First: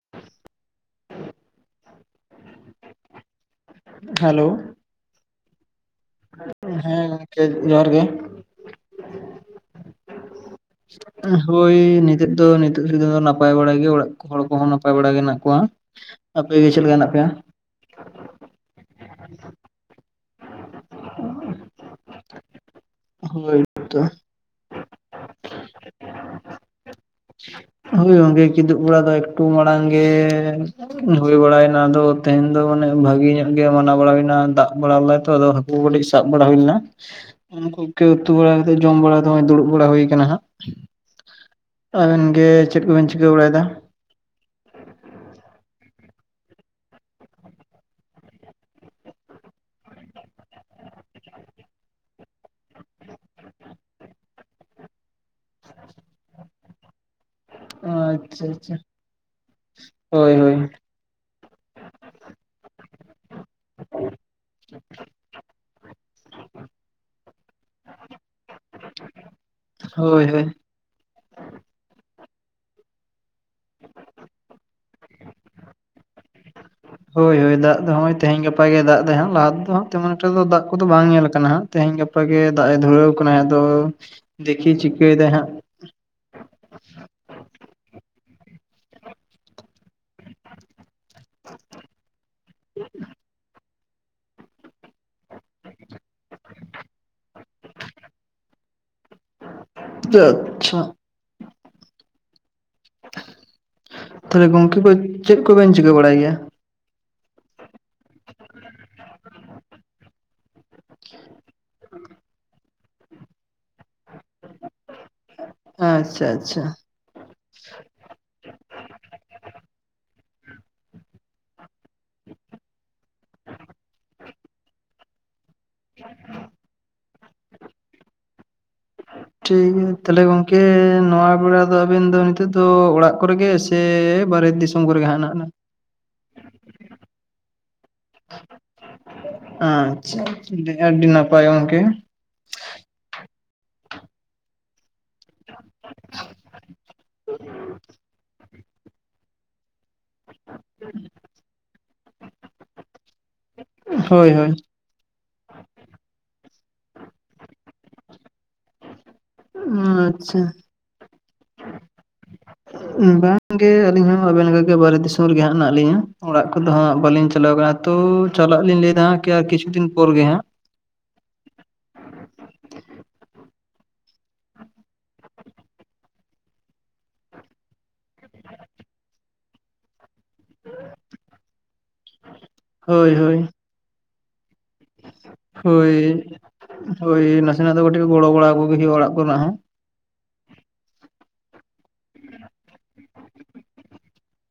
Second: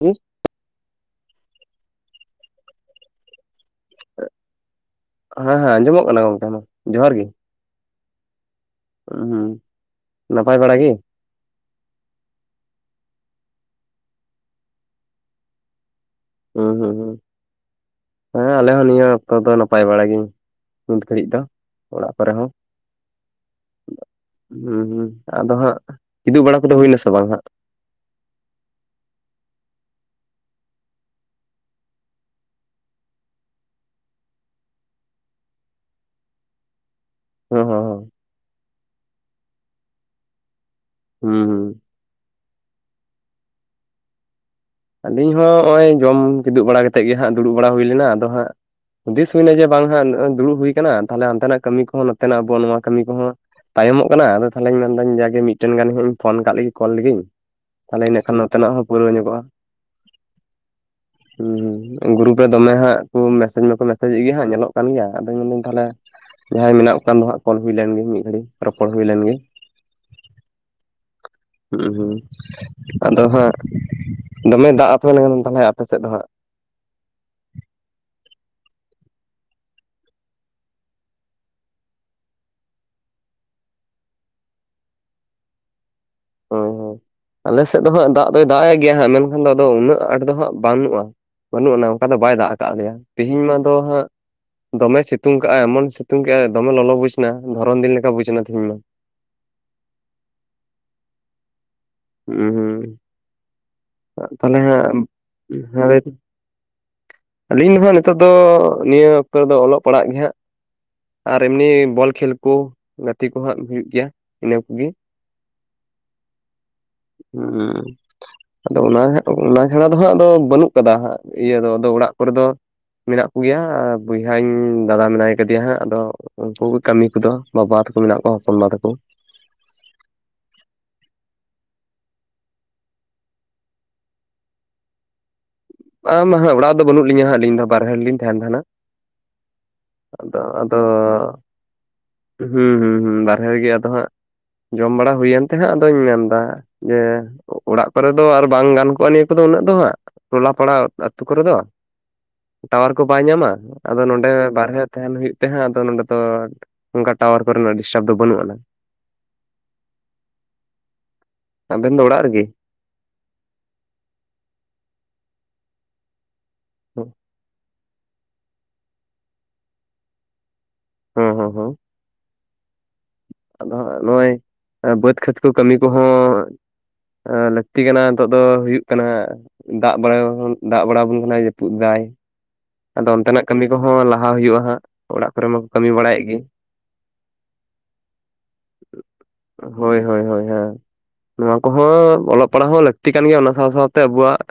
ᱦᱮᱸ ᱦᱮᱞᱳᱣ ᱦᱮᱸ ᱦᱮ ᱟᱡᱸᱚᱢᱚᱜ ᱦᱮᱸ ᱜᱚᱢᱠᱮ ᱡᱚᱦᱟᱨ ᱜᱮ ᱦᱮ ᱦᱩᱸ ᱱᱟᱯᱟᱭ ᱵᱟᱲᱟ ᱜᱮ ᱦᱳᱭ ᱱᱤᱛᱚᱜ ᱫᱚ ᱱᱤᱛᱚᱜ ᱫᱷᱟᱨᱤᱡ ᱱᱟᱯᱟᱭ ᱵᱟᱲᱟ ᱜᱮ ᱚᱲᱟᱜ ᱦᱚᱲ ᱠᱚᱦᱚᱸ ᱱᱟᱯᱟᱭ ᱵᱟᱲᱟ ᱜᱮ ᱦᱮᱱᱟᱜ ᱠᱚᱣᱟ ᱟᱯᱮᱜ ᱜᱮ ᱦᱩᱸ ᱪᱮᱫ ᱦᱩᱸ ᱞᱮᱠᱟ ᱦᱩᱸ ᱦᱮᱱᱟᱜ ᱯᱮᱭᱟ ᱦᱮᱸ ᱟᱞᱮ ᱦᱚᱸ ᱱᱤᱭᱟᱹ ᱚᱠᱛᱚ ᱫᱚ ᱱᱟᱯᱟᱭ ᱵᱟᱲᱟ ᱜᱮ ᱱᱤᱛ ᱜᱷᱟᱹᱲᱤᱡ ᱫᱚ ᱚᱲᱟᱜ ᱠᱚᱨᱮ ᱦᱚᱸ ᱦᱳᱭ ᱛᱚ ᱦᱩᱸ ᱦᱩ ᱟᱫᱚ ᱦᱟᱸᱜ ᱠᱤᱫᱩᱜ ᱵᱟᱲᱟ ᱠᱚᱫᱚ ᱦᱩᱭᱱᱟᱥᱮ ᱵᱟᱝ ᱦᱟᱸᱜ ᱦᱳᱭ ᱜᱚᱝᱠᱮ ᱠᱤᱫᱩ ᱵᱚᱲᱟ ᱫᱚ ᱮᱠᱴᱩ ᱢᱟᱲᱟᱝ ᱜᱮ ᱦᱩᱭ ᱵᱟᱲᱟᱭᱮᱱᱟ ᱟᱫᱚ ᱛᱮᱦᱮᱧ ᱫᱚ ᱢᱟᱱᱮ ᱵᱷᱟᱜᱤ ᱧᱚᱜ ᱜᱮ ᱢᱟᱱᱟᱣ ᱵᱟᱲᱟᱭᱮᱱᱟ ᱫᱟᱜ ᱵᱟᱲᱟ ᱞᱮᱫᱟᱭ ᱛᱚ ᱟᱫᱚ ᱠᱩ ᱠᱟᱹᱴᱤᱡ ᱥᱟᱵ ᱵᱟᱲᱟ ᱦᱩᱭ ᱞᱮᱱᱟ ᱦᱚᱸ ᱦᱚᱸ ᱩᱱᱠᱩᱜᱮ ᱩᱛᱩ ᱵᱟᱲᱟ ᱠᱟᱛᱮᱜ ᱡᱚᱢ ᱵᱟᱲᱟ ᱦᱚᱜ ᱫᱩᱲᱩᱵ ᱵᱟᱲᱟ ᱦᱩᱭ ᱠᱟᱱᱟ ᱦᱟᱸᱜ᱾ ᱦᱩᱸ ᱦᱩᱸ ᱟᱵᱤᱱᱜᱮ ᱪᱮᱫ ᱠᱚᱵᱮᱱ ᱪᱤᱠᱟᱹ ᱵᱟᱲᱟᱭᱫᱟ ᱟᱞᱤᱧ ᱦᱚᱸ ᱱᱚᱜ ᱚᱭ ᱡᱚᱢ ᱠᱤᱫᱩᱵ ᱵᱟᱲᱟ ᱠᱟᱛᱮᱫᱜᱮ ᱦᱟᱸᱜ ᱫᱩᱲᱩᱵ ᱵᱟᱲᱟ ᱦᱩᱭ ᱞᱮᱱᱟ᱾ ᱟᱫᱚ ᱦᱟᱸᱜ ᱦᱩᱫᱤᱥ ᱦᱩᱭᱱᱟ ᱡᱮ ᱵᱟᱝ ᱦᱟᱜ ᱫᱩᱲᱩᱵ ᱦᱩᱭ ᱟᱠᱟᱱᱟᱱᱟ ᱛᱟᱦᱚᱞ ᱦᱟᱱᱛᱮᱱᱟᱜ ᱠᱟᱹᱢᱤ ᱠᱚᱦᱚᱸ ᱱᱚᱛᱮᱱᱟᱜ ᱟᱵᱚ ᱱᱚᱣᱟ ᱠᱟᱹᱢᱤ ᱠᱚᱦᱚ ᱠᱚᱦᱚᱸᱹᱹᱹ ᱛᱟᱭᱚᱢᱚᱜ ᱠᱟᱱᱟ ᱟᱫᱚ ᱛᱟᱦᱚᱞᱮᱧ ᱢᱮᱱᱫᱟᱹᱧ ᱡᱟᱜᱮ ᱢᱤᱫᱴᱮᱱ ᱜᱟᱱ ᱦᱟᱸᱜ ᱤᱧ ᱯᱷᱱ ᱠᱟᱜ ᱞᱮᱜ ᱠᱚᱞ ᱞᱮᱜᱤᱧ ᱛᱟᱦᱚᱞᱮ ᱤᱱᱟᱹ ᱠᱷᱟᱱ ᱟᱪᱪᱷᱟ ᱱᱚᱛᱮᱱᱟᱜ ᱟᱪᱪᱷᱟ ᱦᱚᱸ ᱯᱩᱨᱟᱹ ᱧᱚᱜᱚᱜᱼᱟ ᱦᱳᱭ ᱦᱳᱭ ᱦᱮᱸ ᱸ ᱜᱨᱩᱨᱩᱯ ᱨᱮ ᱫᱚᱢᱮ ᱦᱟᱸᱜ ᱠᱚ ᱢᱮᱥᱮᱡ ᱢᱟᱠᱚ ᱢᱮᱥᱮᱡᱮᱫ ᱜᱮᱭᱟ ᱧᱮᱞᱚᱜ ᱠᱟᱱ ᱜᱮᱭᱟ ᱟᱫᱚ ᱢᱮᱱᱫᱟ. ᱧ ᱛᱟᱦᱞᱮ ᱡᱟᱦᱟᱸᱭ ᱢᱮᱱᱟᱜ ᱠᱚ ᱠᱷᱟᱱ ᱫᱚ ᱠᱚᱞ ᱦᱩᱭ ᱞᱮᱱᱜᱮ ᱢᱤᱛ ᱜᱷᱟ. ᱲᱤᱡ ᱨᱚᱯᱚᱲ ᱦᱩᱭ ᱞᱮᱱᱜᱮ ᱦᱳᱭ ᱦᱳᱭ ᱦᱩᱸ ᱦᱸ ᱟᱫᱚ ᱦᱟᱸᱜ ᱫᱚᱢᱮ ᱫᱟᱜ [unintelligible] ᱛᱟᱦᱚᱞᱮ ᱟᱯᱮ ᱥᱮᱫ ᱫᱚ ᱦᱟᱸᱜ ᱦᱳᱭ ᱦᱳᱭ ᱫᱟᱜ ᱫᱚ ᱦᱚᱸᱜ ᱚᱭ ᱛᱮᱦᱮᱧ ᱜᱟᱯᱟ ᱜᱮ ᱫᱟᱜ ᱫᱟᱭ, ᱞᱟᱦᱟᱛᱮᱫ ᱫᱚ ᱦᱟᱜ ᱛᱮᱢᱚᱱ ᱮᱠᱴᱟ ᱫᱚ ᱫᱟᱜ ᱠᱚᱫᱚ ᱵᱟᱝ ᱧᱮᱞ ᱟᱠᱟᱱᱟ ᱦᱟᱸᱜ ᱛᱮᱦᱮᱧ ᱜᱟᱯᱟ ᱜᱮ ᱫᱟᱜ ᱮ ᱫᱷᱩᱨᱟᱹᱣ ᱟᱠᱟᱱᱟ ᱟᱫᱚ, ᱫᱮᱠᱷᱤᱭ ᱪᱤᱠᱟᱹᱭ ᱫᱟᱭ ᱦᱟᱜ ᱦᱳᱭ ᱦᱳᱭ ᱟᱞᱮ ᱥᱮᱫ ᱫᱚ ᱦᱟᱜ ᱫᱟᱜ ᱫᱚᱭ ᱫᱟᱜ ᱮ ᱜᱮᱭᱟ ᱦᱟᱸᱜ ᱢᱮᱱᱠᱷᱟᱱ ᱫᱚ ᱟᱫᱚ ᱩᱱᱟᱹᱜ ᱟᱸᱴ ᱫᱚ ᱦᱟᱸᱜ ᱵᱟᱹᱱᱩᱜᱼᱟ ᱵᱟᱹᱱᱩᱜ ᱟᱱᱟ ᱚᱱᱠᱟ ᱫᱚ ᱵᱟᱭ ᱫᱟᱜ ᱟᱠᱟᱫ ᱞᱮᱭᱟ ᱛᱮᱦᱤᱧ ᱢᱟ ᱫᱚ ᱦᱟᱸᱜ ᱫᱚᱢᱮ ᱥᱤᱛᱩᱝ ᱠᱟᱜᱼᱟ ᱮᱢᱚᱱ ᱥᱤᱛᱩᱝ ᱠᱟᱜᱼᱟ ᱫᱚᱢᱮ ᱞᱚᱞᱚ ᱵᱩᱡᱽ ᱮᱱᱟ ᱫᱷᱚᱨᱚᱱ ᱫᱤᱱ ᱞᱮᱠᱟ ᱵᱩᱡᱽ ᱮᱱᱟ ᱛᱤᱦᱤᱧ ᱢᱟ [unintelligible] ᱦᱩ ᱦᱩ ᱛᱟᱦᱚᱞᱮ ᱛᱟᱦᱞᱮ ᱜᱚᱝᱠᱮ ᱠᱚ ᱦᱟᱜ ᱪᱮᱫ ᱠᱚᱵᱮᱱ ᱪᱤᱠᱟᱹ ᱵᱟᱲᱟᱭ [unintelligible] ᱜᱮᱭᱟ? ᱟᱹᱞᱤᱧ ᱦᱚ ᱱᱤᱛᱚᱜ ᱫᱚ ᱱᱤᱭᱟᱹ ᱚᱠᱛᱚ ᱨᱮᱫᱚ ᱚᱞᱚᱜ ᱯᱟᱲᱦᱟᱜ ᱜᱮ ᱦᱟᱸᱜ ᱟᱨ ᱮᱢᱱᱤ ᱵᱚᱞ ᱠᱷᱮᱹᱞ ᱠᱚ ᱜᱟᱛᱮ ᱠᱚ ᱦᱟᱜ ᱦᱩᱭᱩᱜ ᱜᱮᱭᱟ ᱤᱱᱟᱹ ᱠᱚᱜᱮ [unintelligible] ᱟᱪᱪᱷᱟ ᱟᱪᱪᱷᱟ ᱦᱮᱸ [unintelligible] ᱟᱫᱚ ᱚᱱᱟ ᱦᱟᱜᱚᱱᱟ ᱪᱷᱟᱲᱟ ᱫᱚ ᱦᱟᱸᱜ ᱟᱫᱚ ᱵᱟᱹᱱᱩᱜ ᱠᱟᱫᱟ ᱦᱟᱜ ᱤᱭᱟᱹ ᱫᱚ ᱟᱫᱚ ᱚᱲᱟᱜ ᱠᱚᱨᱮ ᱫᱚ ᱢᱮᱱᱟᱜ ᱠᱚᱜᱮᱭᱟ ᱵᱚᱭᱦᱟᱧ ᱫᱟᱫᱟ ᱢᱮᱱᱟᱭ ᱠᱮᱭᱟ ᱦᱟᱸᱜ, ᱟᱫᱚ ᱩᱱᱠᱩ ᱠᱟᱹᱢᱤ ᱠᱚᱫᱚ, ᱵᱟᱵᱟ ᱛᱟᱠᱚ ᱢᱮᱱᱟᱜ ᱠᱚᱣᱟ, ᱦᱚᱯᱚᱱ ᱵᱟ ᱛᱟᱠᱚ᱾ ᱴᱷᱤᱠ [unintelligible] ᱛᱟᱦᱞᱮ ᱜᱚᱝᱠᱮ, ᱱᱚᱣᱟ ᱵᱮᱲᱟ ᱫᱚ, ᱟᱵᱤᱱ ᱫᱚ ᱱᱤᱛᱚᱜ ᱫᱚ ᱚᱲᱟᱜ ᱠᱚᱨᱮ ᱜᱮ ᱥᱮᱹᱹ ᱥᱮ ᱵᱟᱨᱦᱮ ᱫᱤᱥᱚᱢ ᱠᱚᱨᱮᱜᱮ ᱦᱟ [unintelligible] ᱱᱟ ᱟᱢᱟ ᱦᱟᱸᱜ ᱚᱲᱟᱜ ᱫᱚ ᱵᱟᱹᱱᱩᱜ ᱞᱤᱧᱟ ᱦᱟᱸᱜ ᱟᱹᱞᱤᱧ ᱫᱚ ᱵᱟᱦᱮᱨᱮᱤᱧ ᱛᱟᱦᱮᱱ ᱠᱟᱱᱟ᱾ ᱟᱪᱷᱟ [unintelligible] ᱦᱩᱸ ᱦᱩᱸ ᱦᱩᱸ ᱵᱟᱨᱦᱮ ᱨᱮ ᱜᱮ ᱟᱫᱚ ᱦᱟᱸᱜ᱾ ᱡᱚᱢ ᱵᱟᱲᱟ ᱦᱩᱭᱮᱱ ᱛᱮ ᱦᱟᱸᱜ ᱟᱫᱚᱧ ᱢᱮᱱᱫᱟ ᱡᱮ ᱚᱲᱟᱜ ᱠᱚᱨᱮ ᱫᱚ ᱟᱨᱹᱹ ᱵᱟᱝ ᱜᱟᱱ ᱠᱚᱜᱼᱟ ᱱᱤᱭᱟᱹ ᱠᱚᱫᱚ ᱩᱱᱟᱹᱜ ᱫᱚ ᱦᱟᱸᱜ ᱴᱚᱞᱟ ᱯᱟᱲᱟ ᱟᱹᱛᱩ ᱠᱚᱨᱮ ᱫᱚ ᱴᱟᱣᱟᱨ ᱠᱚ ᱵᱟᱭ ᱧᱟᱢᱟ ᱟᱫᱚ ᱱᱚᱰᱮ ᱦᱳᱭ ᱦᱳᱭ ᱵᱟᱨᱦᱮᱹᱹ ᱛᱟᱦᱮᱱ ᱦᱩᱭᱩᱜ ᱛᱮᱦᱟᱸᱜ ᱟᱫᱚ ᱱᱚᱰᱮ ᱫᱚ, ᱚᱱᱠᱟ ᱴᱟᱣᱟᱨ ᱠᱚᱨᱮᱱᱟᱜ ᱰᱤᱥᱴᱟᱵᱽ ᱫᱚ ᱵᱟᱹᱱᱩᱜ ᱟᱱᱟ᱾ ᱚ ᱟᱪᱪᱷᱟ ᱟᱵᱮᱱ ᱫᱚ ᱚᱲᱟᱜ ᱨᱮᱜᱤ ᱵᱟᱝᱜᱮ ᱟᱹᱞᱤᱧ ᱦᱚᱸ ᱟᱵᱮᱱ ᱞᱮᱠᱟᱜᱮ ᱵᱟᱦᱨᱮ ᱫᱤᱥᱚᱢ ᱨᱮᱜᱮ ᱦᱟᱸᱜ ᱦᱮᱱᱟᱜ ᱞᱤᱧᱟ, ᱚᱲᱟᱜ ᱠᱚᱫᱚ ᱦᱟᱸᱜ ᱵᱟᱟᱹᱞᱤᱧ ᱪᱟᱞᱟᱣ ᱟᱠᱟᱱᱟ᱾ ᱛᱚ ᱪᱟᱞᱟᱜ ᱞᱤᱧ ᱞᱟᱹᱭᱮᱫᱟ ᱟᱨ ᱠᱤᱪᱷᱩ ᱫᱤᱱ ᱯᱚᱨ ᱜᱮ ᱦᱟᱸᱜ᱾ ᱦᱚᱸ ᱦᱚᱸ ᱦᱚᱸ ᱟᱫᱚ ᱱᱚᱜᱼᱚᱭ ᱵᱟᱹᱫᱽ ᱠᱷᱮᱛ ᱠᱚ ᱠᱟᱹᱢᱤ ᱠᱚᱦᱚᱸ ᱞᱟᱹᱠᱛᱤ ᱠᱟᱱᱟ ᱱᱤᱛᱚᱜ ᱫᱚ ᱦᱩᱭᱩᱜ ᱠᱟᱱᱟ ᱫᱟᱜ ᱵᱟᱲᱤ ᱫᱟᱜ ᱵᱟᱲᱟ ᱟᱵᱚᱱ ᱠᱟᱱᱟ ᱡᱟᱹᱯᱩᱫ ᱫᱟᱭ ᱟᱫᱚ ᱦᱳᱭ ᱦᱳᱭ ᱚᱱᱛᱮᱱᱟᱜ ᱠᱟᱹᱢᱤ ᱠᱚᱦᱚᱸ ᱞᱟᱦᱟ ᱦᱩᱭᱩᱜᱼᱟ ᱦᱟᱸᱜ ᱚᱲᱟᱜ ᱠᱚᱨᱮ ᱢᱟᱠᱚ ᱠᱟᱹᱢᱤ ᱵᱟᱲᱟᱭᱮᱫ ᱦᱳᱭ ᱜᱮ [inaudible] ᱦᱳᱭ ᱱᱟᱥᱮᱱᱟᱜ ᱫᱚ ᱠᱟᱹᱴᱤᱡ ᱜᱚᱲᱚ ᱵᱟᱲᱟ ᱠᱚᱜᱮ ᱦᱩᱭᱩᱜᱼᱟ ᱚᱲᱟᱜ ᱠᱚᱨᱮᱱᱟᱜ ᱦᱚᱸ᱾ ᱦᱳᱭ ᱦᱳᱭ ᱦᱳᱭ ᱱᱚᱣᱟ ᱠᱚᱦᱚᱸ ᱚᱞᱚᱜ ᱯᱟᱲᱦᱟᱜ ᱦᱚᱸ ᱞᱟᱹᱠᱛᱤ ᱠᱟᱱ ᱜᱮᱭᱟ ᱚᱱᱟ ᱥᱟᱶ ᱥᱟᱶᱛᱮ ᱟᱵᱚᱣᱟᱜ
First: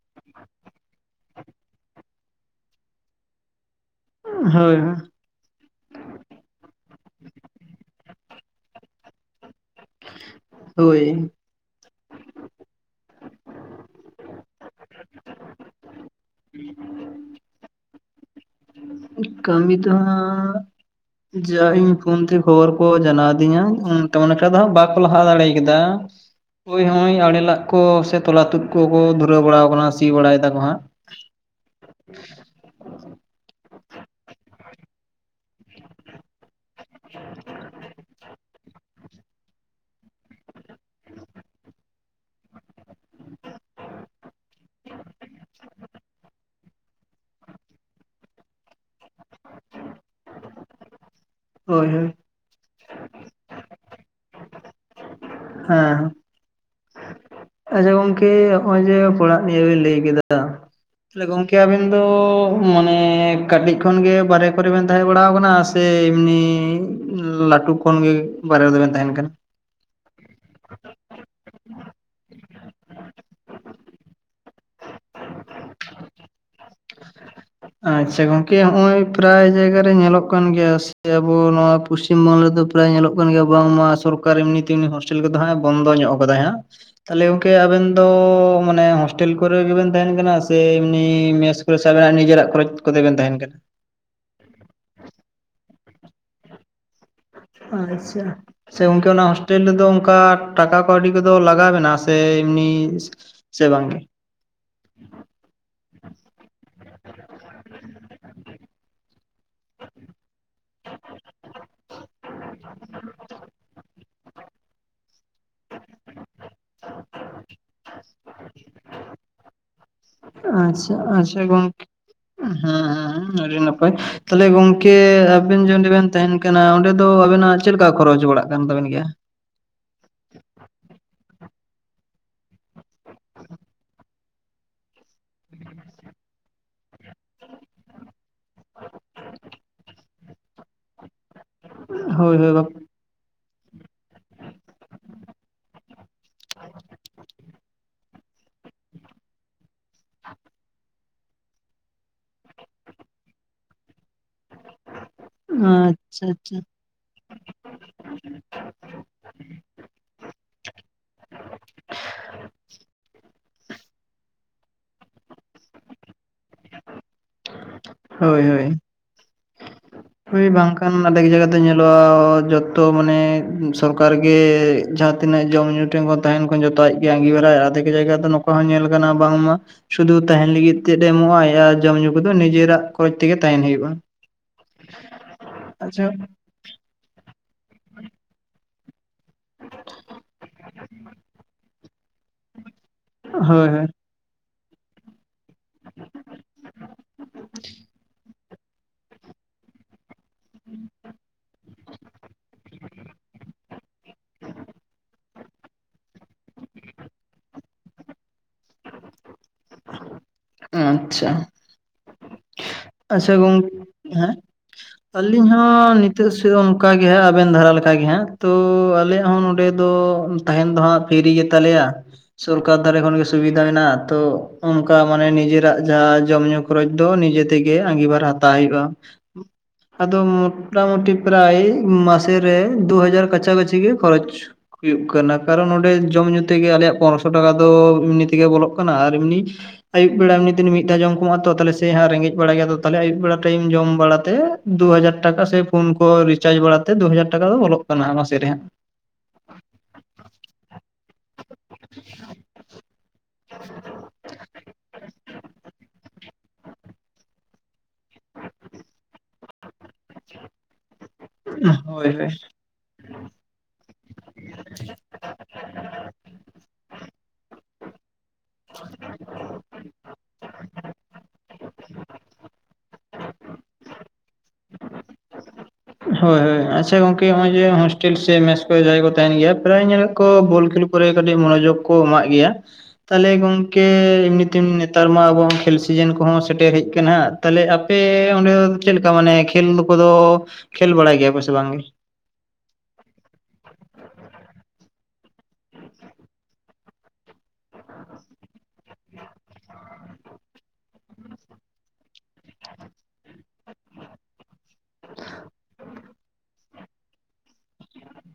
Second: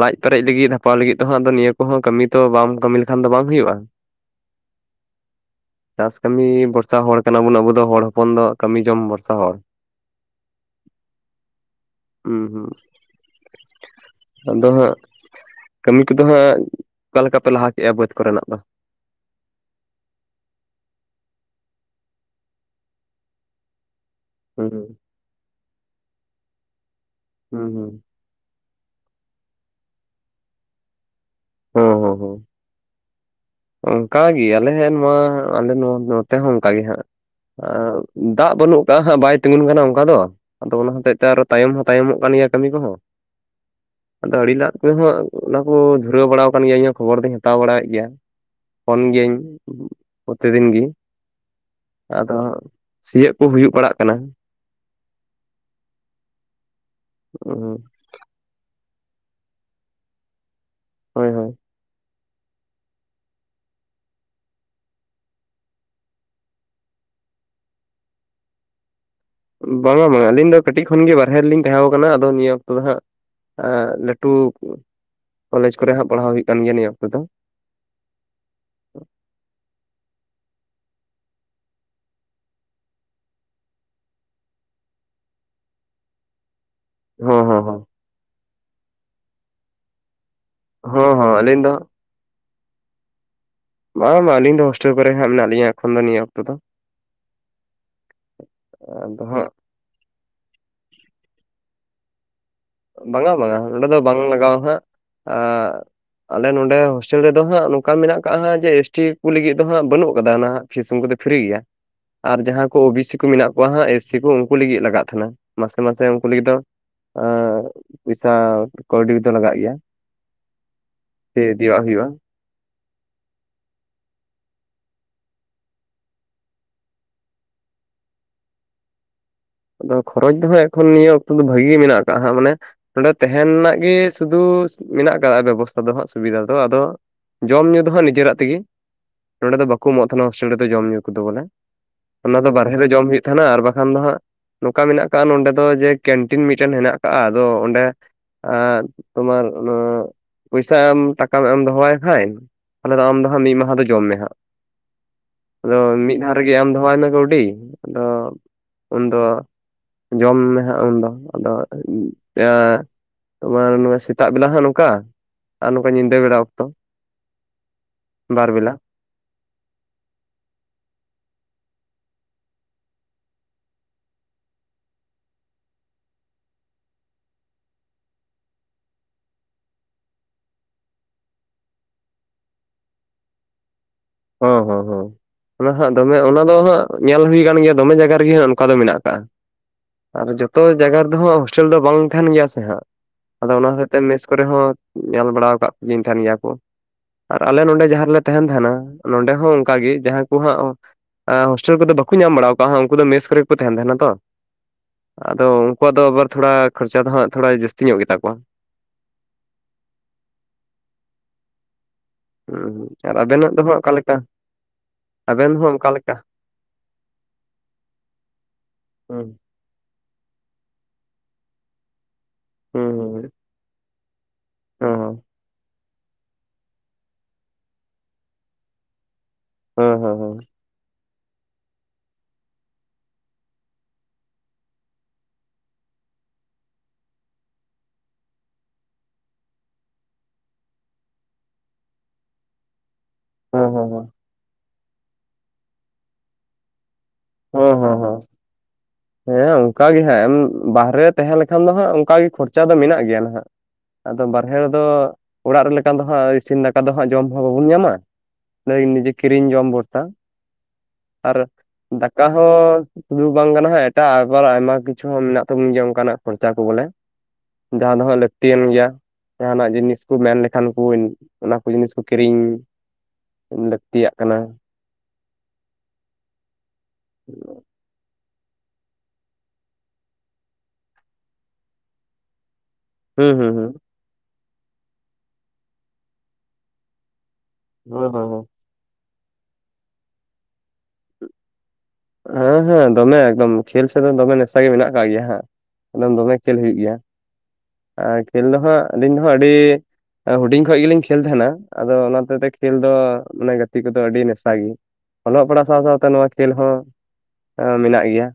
ᱞᱟᱡ ᱯᱮᱨᱮᱡ ᱞᱤᱜᱤᱫ ᱵᱷᱟᱛᱟᱣ ᱞᱟᱹᱜᱤᱫ ᱛᱮᱦᱚᱸ ᱱᱤᱭᱟᱹ ᱠᱚᱦᱚᱸ ᱠᱟᱹᱢᱤ ᱛᱚ ᱵᱟᱢ ᱠᱟᱹᱢᱤ ᱞᱮᱠᱷᱟᱱ ᱫᱚ ᱵᱟᱝ ᱦᱩᱭᱩᱜᱼᱟ ᱦᱳᱭ ᱦᱳᱭ [inaudible] ᱪᱟᱥ ᱠᱟᱹᱢᱤ ᱵᱷᱚᱨᱥᱟ ᱦᱚᱲ ᱠᱟᱱᱟ ᱵᱚᱱ ᱟᱹᱵᱚ ᱫᱚ ᱦᱚᱲ ᱦᱚᱯᱚᱱ ᱫᱚ ᱠᱟᱹᱢᱤ ᱡᱚᱢ ᱵᱷᱚᱨᱥᱟ ᱦᱚᱲ ᱦᱳᱭ ᱦᱩᱸ ᱦᱩᱸ ᱟᱫᱚ ᱦᱟᱸᱜ ᱠᱟᱹᱢᱤ ᱠᱚᱫᱚ ᱦᱟᱸᱜᱼᱼ ᱪᱮᱫᱠᱟ ᱯᱮ ᱞᱟᱦᱟ ᱠᱮᱜᱼᱟ ᱵᱟᱹᱫᱽ ᱠᱚᱨᱮᱱᱟᱜ ᱫᱚ? ᱠᱟᱹᱢᱤ ᱛᱚ ᱦᱟᱸᱜᱼᱼ ᱡᱟ ᱤᱧ ᱯᱷᱳᱱ ᱛᱮ ᱠᱷᱚᱵᱚᱨ ᱠᱚ ᱡᱟᱱᱟᱣ ᱟᱫᱤᱧᱟ ᱚᱱᱠᱟ ᱫᱚ ᱦᱩᱸ ᱦᱟᱸᱜ ᱵᱟᱠᱚ ᱞᱟᱦᱟ ᱫᱟᱲᱮ ᱠᱟᱫᱟ ᱳᱭ ᱦᱚᱸᱭ ᱟᱲᱮ ᱞᱟᱜ ᱦᱩᱸ ᱠᱚ ᱦᱩᱸ ᱥᱮ ᱛᱚᱞᱟ ᱛᱩᱫ ᱠᱚᱠᱚ ᱫᱷᱩᱨᱟᱹᱣ ᱵᱟᱲᱟᱣ ᱠᱟᱱᱟ ᱥᱤ ᱵᱟᱲᱟᱭ ᱫᱟᱠᱚ ᱦᱟᱸᱜ ᱦᱩᱸ ᱦᱩᱸ ᱦᱩᱸ ᱚᱱᱠᱟ ᱜᱮ ᱟᱞᱮ ᱱᱚᱶᱟ ᱟᱞᱮ ᱱᱚᱶᱟ ᱱᱚᱛᱮ ᱦᱚᱸ ᱚᱱᱠᱟ ᱜᱮ ᱦᱟᱸᱜ ᱟᱸᱜ ᱫᱟᱜ ᱵᱟᱹᱱᱩᱜ ᱠᱟᱜᱼᱟ ᱦᱟᱸᱜ ᱵᱟᱭ ᱛᱤᱸᱜᱩᱱ ᱠᱟᱱᱟ ᱚᱱᱠᱟ ᱫᱚ ᱟᱫᱚ ᱚᱱᱟ ᱦᱚᱛᱮᱡ ᱛᱮ ᱟᱨᱚ ᱛᱟᱭᱚᱢ ᱦᱚᱸ ᱛᱟᱭᱚᱢᱚᱜ ᱠᱟᱱ ᱜᱮᱭᱟ ᱠᱟᱹᱢᱤ ᱠᱚᱦᱚᱸ ᱟᱹᱰᱤ ᱞᱟᱜ ᱠᱚᱦᱚᱸ ᱚᱱᱟ ᱠᱩᱫ ᱫᱷᱩᱨᱟᱹᱣ ᱵᱟᱲᱟᱣ ᱠᱟᱱ ᱜᱮᱭᱟᱹᱧ ᱤᱧ ᱦᱚᱸ ᱠᱷᱚᱵᱚᱨ ᱫᱚᱧ ᱦᱟᱛᱟᱣ ᱵᱟᱲᱟᱭᱮᱫ ᱜᱮᱭᱟ, ᱯᱷᱳᱱ ᱜᱮᱭᱟᱹᱧ ᱯᱚᱨᱮᱛᱮ ᱫᱤᱱ ᱜᱮ ᱦᱳᱭ ᱦᱳᱭ ᱟᱫᱚ, ᱥᱤᱭᱟᱹᱜ ᱠᱩ ᱦᱩᱭᱩᱜ ᱵᱟᱲᱟᱜ ᱠᱟᱱᱟ ᱦᱮᱸ ᱟᱪᱷᱟ ᱜᱚᱝᱼᱼ [unintelligible] ᱠᱮ ᱦᱚᱸᱜᱼ ᱚᱭ ᱡᱮ ᱯᱚᱲᱟᱜ ᱱᱤᱭᱟᱹ ᱵᱮᱱ ᱞᱟᱹᱭ ᱠᱮᱫᱟ, ᱛᱟᱦᱞᱮ ᱦᱳᱭ ᱦᱳᱭ ᱜᱚᱝᱠᱮ ᱟᱵᱮᱱ ᱫᱚ ᱦᱚ ᱢᱟᱱᱮ ᱠᱟᱹᱴᱤᱡ ᱠᱷᱚᱱ ᱜᱮ ᱵᱟᱨᱦᱮ ᱠᱚᱨᱮ ᱵᱮᱱ ᱛᱟᱦᱮᱸ ᱵᱟᱲᱟᱣ ᱠᱟᱱᱟ ᱥᱮ ᱮᱢᱱᱤ ᱩᱸ ᱞᱟᱹᱴᱩ ᱠᱷᱚᱱᱜᱮ ᱵᱟᱨᱦᱮ ᱨᱮᱫᱚ ᱵᱮᱱ ᱛᱟᱦᱮᱱ ᱠᱟᱱᱟ ᱵᱟᱝᱟ ᱵᱟᱝᱟ ᱟᱹᱞᱤᱧ ᱫᱚ ᱠᱟᱹᱴᱤᱡ ᱠᱷᱚᱱ ᱜᱮ ᱵᱟᱨᱦᱮ ᱨᱮᱞᱤᱧ ᱛᱟᱦᱮᱸ ᱟᱠᱟᱱᱟ ᱟᱫᱚ ᱱᱤᱭᱟᱹ ᱚᱠᱛᱚ ᱫᱚ ᱦᱟᱸᱜ ᱟ ᱞᱟᱹᱴᱩ ᱠᱚᱞᱮᱡᱽ ᱠᱚᱨᱮ ᱦᱚᱸ ᱯᱟᱲᱦᱟᱣ ᱦᱩᱭᱩᱜ ᱠᱟᱱ ᱜᱮᱭᱟ ᱱᱤᱭᱟᱹ ᱚᱠᱛᱚ ᱫᱚ᱾ ᱟᱪᱷᱟ ᱜᱚᱝᱠᱮ ᱦᱚᱸᱜᱼ ᱚᱭ ᱯᱨᱟᱭ ᱡᱟᱭᱜᱟ ᱨᱮ ᱧᱮᱞᱚᱜ ᱠᱟᱱ ᱜᱮᱭᱟ ᱥᱮ ᱟᱹᱵᱩ ᱱᱚᱶᱟ ᱯᱚᱪᱷᱤᱢ ᱵᱟᱝᱞᱟ ᱨᱮᱫᱚ ᱯᱨᱟᱭ ᱧᱮᱞᱚᱜ ᱠᱟᱱ ᱜᱮᱭᱟ ᱵᱟᱝᱢᱟ ᱥᱚᱨᱠᱟᱨ ᱮᱢᱱᱤ ᱛᱮᱢᱱᱤ ᱦᱳᱥᱴᱮᱞ ᱠᱚᱫᱚ ᱦᱟᱸᱜ ᱮ ᱵᱚᱱᱫᱚ ᱧᱚᱜ ᱟᱠᱟᱫᱟᱭ ᱦᱟᱸᱜ᱾ ᱛᱟᱦᱚᱞᱮ ᱦᱚᱸ ᱜᱚᱝᱠᱮ ᱦᱚᱸ ᱦᱚᱸ ᱟᱵᱮᱱ ᱫᱚ ᱢᱟᱱᱮ ᱦᱳᱥᱴᱮᱞ ᱠᱚᱨᱮ ᱜᱮᱵᱮᱱ ᱛᱟᱦᱮᱱ ᱠᱟᱱᱟ ᱥᱮ ᱮᱢᱱᱤ ᱦᱚᱸ ᱦᱚᱸ ᱟᱹᱞᱤᱧ ᱢᱮᱥᱼᱼ ᱫᱚ ᱟᱹᱵᱤᱱᱟᱜ ᱱᱤᱡᱮᱨᱟᱜ ᱠᱷᱚᱨᱚᱪ ᱠᱚᱛᱮ ᱵᱮᱱ ᱛᱟᱦᱮᱱ ᱠᱟᱱᱟ? ᱵᱟᱝ ᱵᱟᱝ ᱟᱹᱞᱤᱧ ᱫᱚ ᱦᱳᱥᱴᱮᱞ ᱠᱚᱨᱮ ᱦᱟᱸᱜ ᱢᱮᱱᱟᱜ ᱞᱤᱧᱟ ᱮᱠᱷᱚᱱ ᱫᱚ ᱱᱤᱭᱟᱹ ᱚᱠᱛᱚ ᱫᱚ᱾ ᱟᱪᱷᱟ, ᱥᱮ ᱜᱚᱝᱠᱮ ᱚᱱᱟ ᱟᱫᱚ ᱦᱟᱸᱜ ᱦᱳᱥᱴᱮᱞ ᱨᱮᱫᱚ ᱚᱝᱠᱟ ᱴᱟᱠᱟ ᱠᱟᱹᱣᱰᱤ ᱠᱚᱫᱚ ᱞᱟᱜᱟᱣᱮᱱᱟ ᱥᱮ ᱮᱢᱱᱤ ᱵᱟᱝᱟ ᱵᱟᱝᱟ, ᱥᱮ ᱱᱚᱸᱰᱮ ᱫᱚ ᱵᱟᱝᱜᱮ ᱵᱟᱝ ᱞᱟᱜᱟᱣ ᱟ ᱦᱟᱸᱜ᱾ ᱟᱻ ᱟᱞᱮ ᱱᱚᱰᱮ ᱦᱳᱥᱴᱮᱞ ᱨᱮᱫᱚ ᱦᱟᱸᱜ ᱱᱚᱝᱠᱟ ᱢᱮᱱᱟᱜ ᱠᱟᱜᱼᱟ ᱦᱟᱸᱜ ᱡᱮ ᱮᱥ. ᱴᱤ. ᱠᱚ ᱞᱟᱹᱜᱤᱫ ᱫᱚ ᱦᱟᱸᱜ ᱵᱟᱹᱱᱩᱜ ᱠᱟᱫᱟ ᱱᱷᱟᱜ? ᱯᱷᱤᱥ ᱩᱝᱠᱩ ᱫᱚ ᱯᱷᱤᱨᱤ ᱜᱮᱭᱟ ᱟᱨ ᱡᱟᱦᱟᱸ ᱠᱩ ᱳ. ᱵᱤ. ᱥᱤ. ᱠᱚ ᱢᱮᱱᱟᱜ ᱠᱩᱣᱟ ᱦᱟᱸᱜ ᱮᱥ ᱯᱷᱤ ᱠᱩ ᱩᱱᱠᱩ ᱞᱟᱹᱜᱤᱫ ᱞᱟᱜᱟᱜ ᱛᱟᱦᱮᱱᱟ᱾ ᱢᱟᱥᱮ ᱢᱟᱥᱮ ᱩᱝᱠᱩ ᱞᱟᱹᱜᱤᱫ ᱫᱚ ᱟᱻ ᱯᱚᱭᱥᱟ ᱠᱟᱹᱣᱰᱤ ᱫᱚ ᱞᱟᱜᱟᱜ ᱜᱮᱭᱟ, ᱥᱮ ᱤᱫᱤᱣᱟᱜ ᱦᱩᱭᱩᱜᱼᱟ ᱾ ᱦᱩᱸ ᱦᱩᱸ ᱦᱩᱸ ᱟᱹᱰᱤ ᱱᱟᱯᱟᱭ ᱛᱟᱦᱞᱮ ᱜᱚᱝᱠᱮ ᱟᱹᱵᱤᱱ ᱡᱮ ᱚᱸᱰᱮ ᱵᱮᱱ ᱛᱟᱦᱮᱱ ᱠᱟᱱᱟ ᱚᱸᱰᱮ ᱫᱚ ᱟᱵᱮᱱᱟᱜ ᱪᱮᱫ ᱞᱮᱠᱟ ᱠᱷᱚᱨᱚᱪ ᱵᱟᱲᱟᱜ ᱠᱟᱱ ᱛᱟᱵᱮᱱ ᱜᱮᱭᱟ? ᱟᱫᱚ ᱠᱷᱚᱨᱚᱪ ᱫᱚ ᱦᱟᱸᱜ ᱮᱠᱷᱚᱱ ᱱᱤᱭᱟᱹ ᱚᱠᱛᱚ ᱫᱚ ᱵᱷᱟᱹᱜᱤ ᱜᱮ ᱢᱮᱱᱟᱜ ᱠᱟᱜᱼᱟ ᱦᱟᱸᱜ ᱢᱟᱱᱮ᱾ ᱱᱚᱸᱰᱮ ᱛᱮᱦᱮᱱ ᱨᱮᱱᱟᱜ ᱜᱮ ᱥᱩᱫᱩ ᱢᱮᱱᱟᱜ ᱟᱠᱟᱫᱼᱟ ᱵᱮᱵᱚᱥᱛᱷᱟ ᱫᱚ ᱦᱟᱸᱜ ᱥᱩᱵᱤᱫᱷᱟ ᱫᱚ ᱟᱫᱚ ᱡᱚᱢ ᱧᱩ ᱫᱚ ᱦᱟᱸᱜ ᱱᱤᱡᱟᱹᱨᱟᱜ ᱛᱮᱜᱮ, ᱱᱚᱸᱰᱮ ᱫᱚ ᱵᱟᱹᱠᱩ ᱮᱢᱚᱜ ᱛᱟᱦᱮᱱᱟ ᱦᱳᱥᱴᱮᱞ ᱨᱮᱫᱚ ᱡᱚᱢ ᱧᱩ ᱠᱚᱫᱚ ᱵᱚᱞᱮ᱾ ᱦᱳᱭ ᱚᱱᱟ ᱫᱚ ᱦᱳᱭ ᱵᱟᱯ ᱵᱟᱨᱦᱮ ᱨᱮ ᱡᱚᱢ ᱦᱩᱭᱩᱜ ᱛᱟᱦᱮᱱᱟ ᱟᱨ ᱵᱟᱠᱷᱟᱱ ᱫᱚ ᱦᱟᱸᱜ ᱱᱚᱝᱠᱟ ᱢᱮᱱᱟᱜ ᱠᱟᱜᱼᱟ ᱱᱚᱰᱮ ᱫᱚ ᱡᱮ ᱠᱮᱱᱴᱤᱱ ᱢᱤᱫᱴᱮᱱ ᱦᱮᱱᱟᱜ ᱠᱟᱜᱼᱟ ᱟᱫᱚ ᱚᱸᱰᱮ ᱟᱨ ᱛᱳᱢᱟᱨ ᱚᱱᱚ, ᱯᱚᱭᱥᱟᱢ ᱴᱟᱠᱟᱢ ᱮᱢ ᱫᱚᱦᱚᱣᱟᱭ ᱠᱷᱟᱡ᱾ ᱛᱟᱦᱞᱮ ᱟᱢ ᱫᱚ ᱦᱟᱸᱜ ᱢᱤᱜ ᱢᱟᱦᱟ ᱫᱚ ᱡᱚᱢ ᱢᱮ ᱦᱟᱸᱜ᱾ ᱟᱫᱚ ᱢᱤᱫ ᱟᱪᱪᱷᱟ ᱫᱷᱟᱣ ᱨᱮᱜᱮ ᱟᱪᱪᱷᱟ ᱮᱢ ᱫᱚᱦᱚᱣᱟᱭ ᱢᱮ ᱠᱟᱹᱣᱰᱤ᱾ ᱟᱫᱚ ᱩᱱᱫᱚ᱾ ᱡᱚᱢ ᱢᱮ ᱦᱟᱸᱜ ᱩᱱᱫᱚ᱾ ᱟᱫᱚ [unintelligible] ᱛᱚᱢᱟᱨ ᱱᱚᱣᱟ ᱥᱮᱛᱟᱜ ᱵᱮᱞᱟ ᱦᱟᱸᱜ ᱱᱚᱝᱠᱟ ᱟᱨ ᱱᱚᱝᱠᱟ ᱧᱤᱫᱟᱹ ᱵᱮᱲᱟ ᱚᱠᱛᱚ᱾ ᱦᱳᱭ ᱵᱟᱨ ᱦᱳᱭ᱾ [inaudible] ᱦᱳᱭ ᱵᱟᱝᱠᱷᱟᱱ ᱟᱫᱷᱮᱠ ᱡᱟᱜᱟ ᱫᱚ ᱧᱮᱞᱚᱜᱼᱟ ᱡᱚᱛᱚ ᱢᱟᱱᱮ ᱥᱚᱨᱠᱟᱨ ᱜᱮ ᱡᱟᱦᱟᱸ ᱛᱤᱱᱟᱹᱜ ᱡᱚᱢ ᱧᱩ ᱴᱷᱮᱱ ᱛᱟᱦᱮᱱ ᱠᱷᱚᱱ ᱡᱚᱛᱚ ᱟᱡ ᱜᱮ ᱟᱸᱜᱤᱵᱷᱟᱨᱟᱭ ᱟᱫᱷᱮᱠ ᱡᱟᱭᱜᱟ ᱫᱚ ᱱᱚᱝᱠᱟ ᱦᱚᱸ ᱧᱮᱞ ᱟᱠᱟᱱᱟ ᱵᱟᱝᱢᱟ ᱥᱩᱫᱩ ᱛᱟᱦᱮᱱ ᱞᱟᱹᱜᱤᱫ ᱛᱮᱫ ᱮ ᱮᱢᱚᱜᱼᱟ ᱟᱨ ᱡᱚᱢ ᱧᱩ ᱠᱚᱫᱚ ᱱᱤᱡᱮᱨᱟᱜ ᱠᱷᱚᱨᱚᱪ ᱛᱮᱜᱮ ᱛᱟᱦᱮᱱ ᱦᱩᱭᱩᱜᱼᱟ᱾ ᱦᱚ ᱦᱚ ᱦᱚ ᱚᱱᱟ ᱦᱟᱸᱜ ᱟᱪᱪᱷᱟ ᱫᱚᱢᱮ ᱚᱱᱟ ᱫᱚ ᱦᱟᱸᱜ ᱧᱮᱞ ᱦᱳᱭᱠᱟᱱ ᱜᱮᱭᱟ ᱫᱚᱢᱮ ᱡᱟᱭᱜᱟ ᱨᱮᱜᱮ ᱦᱟᱸᱜ ᱚᱱᱠᱟ ᱫᱚ ᱢᱮᱱᱟᱜ ᱟᱠᱟᱜ-ᱟ᱾ ᱟᱨ ᱡᱚᱛᱚ ᱡᱟᱜᱟ ᱨᱮᱫᱚ ᱦᱟᱸᱜ ᱦᱳᱥᱴᱮᱞ ᱫᱚ ᱵᱟᱝ ᱮᱱ ᱜᱮᱭᱟ ᱥᱮ ᱦᱟᱸᱜ ᱟᱫᱚ ᱦᱳᱭ ᱚᱱᱟ ᱦᱳᱭ ᱦᱚᱛᱮ ᱢᱮᱥ ᱠᱚᱨᱮ ᱦᱚᱸ ᱧᱮᱞ ᱵᱟᱲᱟ ᱫᱤᱧ ᱛᱟᱦᱮᱱ ᱜᱮᱭᱟ ᱠᱚ ᱟᱨ ᱟᱞᱮ ᱱᱚᱰᱮ ᱡᱟᱦᱟᱸ ᱨᱮᱞᱮ ᱛᱟᱦᱮᱱ ᱛᱟᱦᱮᱱᱟ ᱱᱚᱰᱮ ᱦᱚᱸ ᱚᱱᱠᱟᱜ ᱜᱮ ᱡᱟᱦᱟᱸ ᱩᱱᱠᱩ ᱦᱟᱸᱜ ᱟᱸ ᱦᱳᱥᱴᱮᱞ ᱠᱚᱫᱚ ᱵᱟᱠᱚ ᱧᱟᱢ ᱵᱟᱲᱟ ᱣᱟᱠᱟᱜᱼᱟ ᱩᱱᱠᱩ ᱫᱚ ᱢᱮᱥ ᱠᱚᱨᱮ ᱠᱚ ᱛᱟᱦᱮᱱ ᱛᱟᱦᱮᱱᱟ ᱛᱚ᱾ [unintelligible] ᱟᱫᱚ ᱩᱱᱠᱩᱣᱟᱜ ᱫᱚ ᱟᱵᱟᱨ ᱛᱷᱚᱲᱟ ᱠᱷᱚᱨᱪᱟ ᱫᱚ ᱦᱟᱸᱜ ᱛᱷᱚᱲᱟ ᱡᱟᱹᱥᱛᱤ ᱧᱚᱜ ᱜᱮ ᱛᱟᱠᱚᱣᱟ᱾ ᱟᱪᱪᱷᱟ, ᱦᱩᱸ ᱟᱨ ᱟᱪᱷᱟ ᱟᱵᱮᱱᱟᱜ ᱫᱚ ᱜᱚᱝ ᱦᱟᱸᱜ ᱚᱠᱟ ᱞᱮᱠᱟ ᱩᱸ ᱟᱹᱞᱤᱧ ᱟᱵᱮᱱ ᱚᱠᱟ ᱦᱚᱸ ᱞᱮᱠᱟ ᱱᱤᱛᱚᱜ ᱥᱮᱭᱚ ᱚᱱᱠᱟ ᱜᱮ ᱦᱟᱸᱜ ᱟᱵᱮᱱ ᱫᱷᱟᱨᱟ ᱞᱮᱠᱟᱜ ᱜᱮ ᱦᱟᱸᱜ᱾ ᱛᱚ ᱟᱞᱮ ᱦᱩᱸ ᱦᱚᱸ ᱱᱚ [unintelligible] ᱫᱚ ᱛᱟᱦᱮᱱ ᱫᱚ ᱦᱟᱸᱜ ᱯᱷᱤᱨᱤ ᱜᱮ ᱛᱟᱞᱮᱭᱟ᱾ ᱥᱚᱨᱠᱟᱨ ᱫᱷᱟᱨᱮ ᱠᱷᱚᱱ ᱦᱩᱸ ᱜᱮ ᱥᱩᱵᱤᱫᱟ ᱦᱮᱱᱟᱜᱼᱟ ᱛᱚ ᱚᱱᱠᱟ ᱦᱮᱸ ᱢᱟᱱᱮ ᱱᱤᱡᱮᱨᱟᱜ ᱡᱟᱦᱟᱸ ᱡᱚᱢ ᱧᱩ ᱠᱚᱨᱮᱚᱪ ᱫᱚ ᱱᱤᱡᱮ ᱛᱮᱜᱮ ᱟᱸᱜᱤᱵᱟᱨ ᱦᱟᱛᱟᱣ ᱦᱩᱭᱩᱜᱼᱟ, ᱦᱮᱸ ᱦᱮᱸ ᱟᱫᱚ ᱢᱚ ᱦᱮᱸ ᱢᱳᱴᱟᱢᱳᱴᱤ ᱯᱨᱟᱭ ᱢᱟᱥᱮ ᱨᱮ ᱫᱩᱦᱟᱡᱟᱨ ᱠᱟᱪᱷᱟ - ᱠᱟᱹᱪᱷᱤ ᱜᱮ ᱠᱷᱚᱨᱚᱪ᱾ ᱦᱩᱭᱩᱜ ᱠᱟᱱᱟ᱾ ᱠᱟᱨᱚᱱ ᱚᱸᱰᱮ ᱡᱚᱢ ᱧᱩ ᱛᱮᱜᱮ ᱟᱞᱮᱭᱟᱜ ᱯᱚᱱᱮᱨᱚᱥᱚ ᱴᱟᱠᱟ ᱫᱚ ᱮᱢᱱᱤ ᱛᱮᱜᱮ ᱵᱚᱞᱚᱜ ᱠᱟᱱᱟ ᱟᱨ ᱮᱢᱱᱤ ᱟᱹᱭᱩᱵ ᱵᱮᱲᱟ ᱮᱢᱱᱤ ᱫᱤᱱ ᱢᱤᱫ ᱫᱷᱟᱣ ᱡᱚᱢ ᱠᱚ ᱢᱟ ᱛᱚ ᱛᱟᱞᱮ ᱥᱮ ᱦᱟᱸᱜ ᱨᱮᱸᱜᱮᱡ ᱵᱟᱲᱟᱭ ᱜᱮᱭᱟ ᱛᱟᱦᱞᱮ ᱟᱹᱭᱩᱵ ᱵᱮᱲᱟ ᱴᱟᱭᱤᱢ ᱦᱮᱸ ᱦᱮᱸ ᱦᱮᱸ ᱡᱚᱢ ᱵᱟᱲᱟ ᱛᱮᱻ ᱫᱩᱦᱟᱡᱟᱨ ᱴᱟᱠᱟ ᱥᱮ ᱯᱷᱳᱱ ᱠᱚ ᱨᱤᱪᱟᱨᱡᱽ ᱵᱟᱲᱟᱛᱮ ᱫᱩᱦᱟᱡᱟ ᱦᱩᱸ ᱦᱩᱸ ᱦᱩᱸ᱾ ᱦᱮᱸ ᱚᱱᱠᱟ ᱜᱮ ᱦᱟᱸᱜ ᱮᱢ ᱵᱟᱦᱨᱮ ᱛᱟᱦᱮᱸ ᱞᱮᱠᱷᱟᱱ ᱫᱚ ᱦᱟᱸᱜ ᱚᱱᱠᱟᱜ ᱜᱮ ᱠᱷᱚᱨᱪᱟ ᱫᱚ ᱢᱮᱱᱟᱜ ᱜᱮᱭᱟ᱾ ᱟᱫᱚ ᱵᱟᱨᱦᱮ ᱨᱮᱫᱚ ᱚᱲᱟᱜ ᱨᱮ ᱞᱮᱠᱟ ᱫᱚ ᱦᱟᱸᱜ ᱤᱥᱤᱱ ᱫᱟᱠᱟ ᱫᱚ ᱦᱟᱸᱜ ᱡᱚᱢ ᱦᱚᱸ ᱵᱟᱵᱚᱱ ᱧᱟᱢᱟ᱾ ᱥᱟᱹᱭ ᱱᱤᱡᱮ ᱠᱤᱨᱤᱧ ᱡᱚᱢ ᱵᱚᱨᱥᱟ᱾ ᱦᱳᱭ ᱦᱳᱭ᱾ ᱥᱩᱫᱩ ᱵᱟᱝ ᱠᱟᱱᱟ ᱮᱴᱟᱜ ᱟᱵᱟᱨ ᱟᱭᱢᱟ ᱠᱤᱪᱷᱩ ᱦᱚᱸ ᱢᱮᱱᱟᱜ ᱛᱟᱵᱚᱱ ᱜᱮᱭᱟ ᱚᱱᱠᱟᱱᱟᱜ ᱠᱷᱚᱨᱪᱟ ᱠᱚ ᱵᱚᱞᱮ ᱡᱟᱦᱟᱸ ᱫᱚᱦᱟᱸᱜ ᱞᱟᱹᱠᱛᱤᱭᱟᱱ ᱜᱮᱭᱟ᱾ ᱡᱟᱦᱱᱟᱜ ᱡᱤᱱᱤᱥ ᱠᱚ ᱢᱮᱱ ᱞᱮᱠᱷᱟᱱ ᱠᱚ ᱚᱱᱟᱠᱩ ᱡᱤᱱᱤᱥ ᱠᱚ ᱠᱤᱨᱤᱧ ᱞᱟᱹᱠᱛᱤᱭᱟᱜ ᱠᱟᱱᱟ ᱦᱳᱭ ᱦᱳᱭ ᱦᱮᱸ ᱟᱪᱷᱟ ᱜᱚᱝᱠᱮ ᱦᱚᱸᱜ ᱚᱭ ᱡᱮ ᱦᱳᱥᱴᱮᱞ ᱥᱮ ᱢᱮᱪ ᱠᱚᱨᱮ ᱡᱟᱦᱟᱸᱭ ᱠᱚ ᱛᱟᱦᱮᱱ ᱜᱮᱭᱟ ᱯᱨᱟᱭ ᱧᱮᱞᱚ ᱠᱚ ᱵᱚᱞ ᱠᱷᱮᱞ ᱠᱚᱨᱮ ᱠᱟᱹᱴᱤᱡ ᱢᱚᱱᱳᱡᱳᱜᱽ ᱠᱚ ᱮᱢᱟᱜ ᱜᱮᱭᱟ ᱛᱟᱦᱞᱮ ᱦᱩᱸ ᱦᱩᱸ ᱦᱩᱸ ᱜᱚᱝᱠᱮ ᱮᱢᱱᱤ ᱛᱮ ᱱᱮᱛᱟᱨ ᱢᱟ ᱟᱵᱚ ᱠᱷᱮᱞ ᱥᱤᱡᱮᱱ ᱠᱚᱦᱚᱸ ᱥᱮᱴᱮᱨ ᱦᱮᱡ ᱟᱠᱟᱱᱟ ᱦᱟᱸᱜ ᱛᱟᱦᱚᱞᱮ ᱟᱯᱮ ᱦᱳᱭ ᱦᱳᱭ ᱦᱳᱭ ᱚᱸᱰᱮ ᱫᱚ ᱪᱮᱫ ᱞᱮᱠᱟ ᱢᱟᱱᱮ ᱠᱷᱮᱞ ᱠᱚᱫᱚ ᱠᱷᱮᱞ ᱵᱟᱲᱟᱭ ᱜᱮᱭᱟ ᱯᱮ ᱥᱮ ᱵᱟᱝᱜᱮ ᱦᱮᱸ ᱦᱮᱸ ᱫᱚᱢᱮ ᱮᱠᱫᱚᱢ ᱠᱷᱮᱞ ᱥᱮᱫ ᱫᱚ ᱫᱚᱢᱮ ᱱᱮᱥᱟ ᱜᱮ ᱢᱮᱱᱟᱜ ᱟᱠᱟᱜ ᱜᱮᱭᱟ ᱦᱟᱸᱜ ᱮᱠᱫᱚᱢ ᱫᱚᱢᱮ ᱠᱷᱮᱞ ᱦᱩᱭᱩᱜ ᱜᱮᱭᱟ, ᱟᱨ ᱠᱷᱮᱞ ᱫᱚᱦᱟᱸᱜ ᱟᱹᱞᱤᱧ ᱫᱚᱦᱟᱸ ᱟᱹᱰᱤ ᱦᱩᱰᱤᱧ ᱠᱷᱚᱡ ᱜᱮᱞᱤᱧ ᱠᱷᱮᱞ ᱛᱟᱦᱮᱱᱟ ᱟᱫᱚ ᱚᱱᱟ ᱦᱚᱛᱮ ᱛᱮ ᱠᱷᱮᱞ ᱫᱚ ᱢᱟᱱᱮ ᱜᱟᱛᱮ ᱠᱚᱫᱚ ᱟᱹᱰᱤ ᱱᱮᱥᱟ ᱜᱮ ᱚᱞᱚᱜ ᱯᱟᱲᱦᱟᱣ ᱥᱟᱶ ᱥᱟᱶᱛᱮ ᱱᱚᱣᱟ ᱠᱷᱮᱞ ᱦᱚᱸ ᱟᱹ ᱢᱮᱱᱟᱜ ᱜᱮᱭᱟ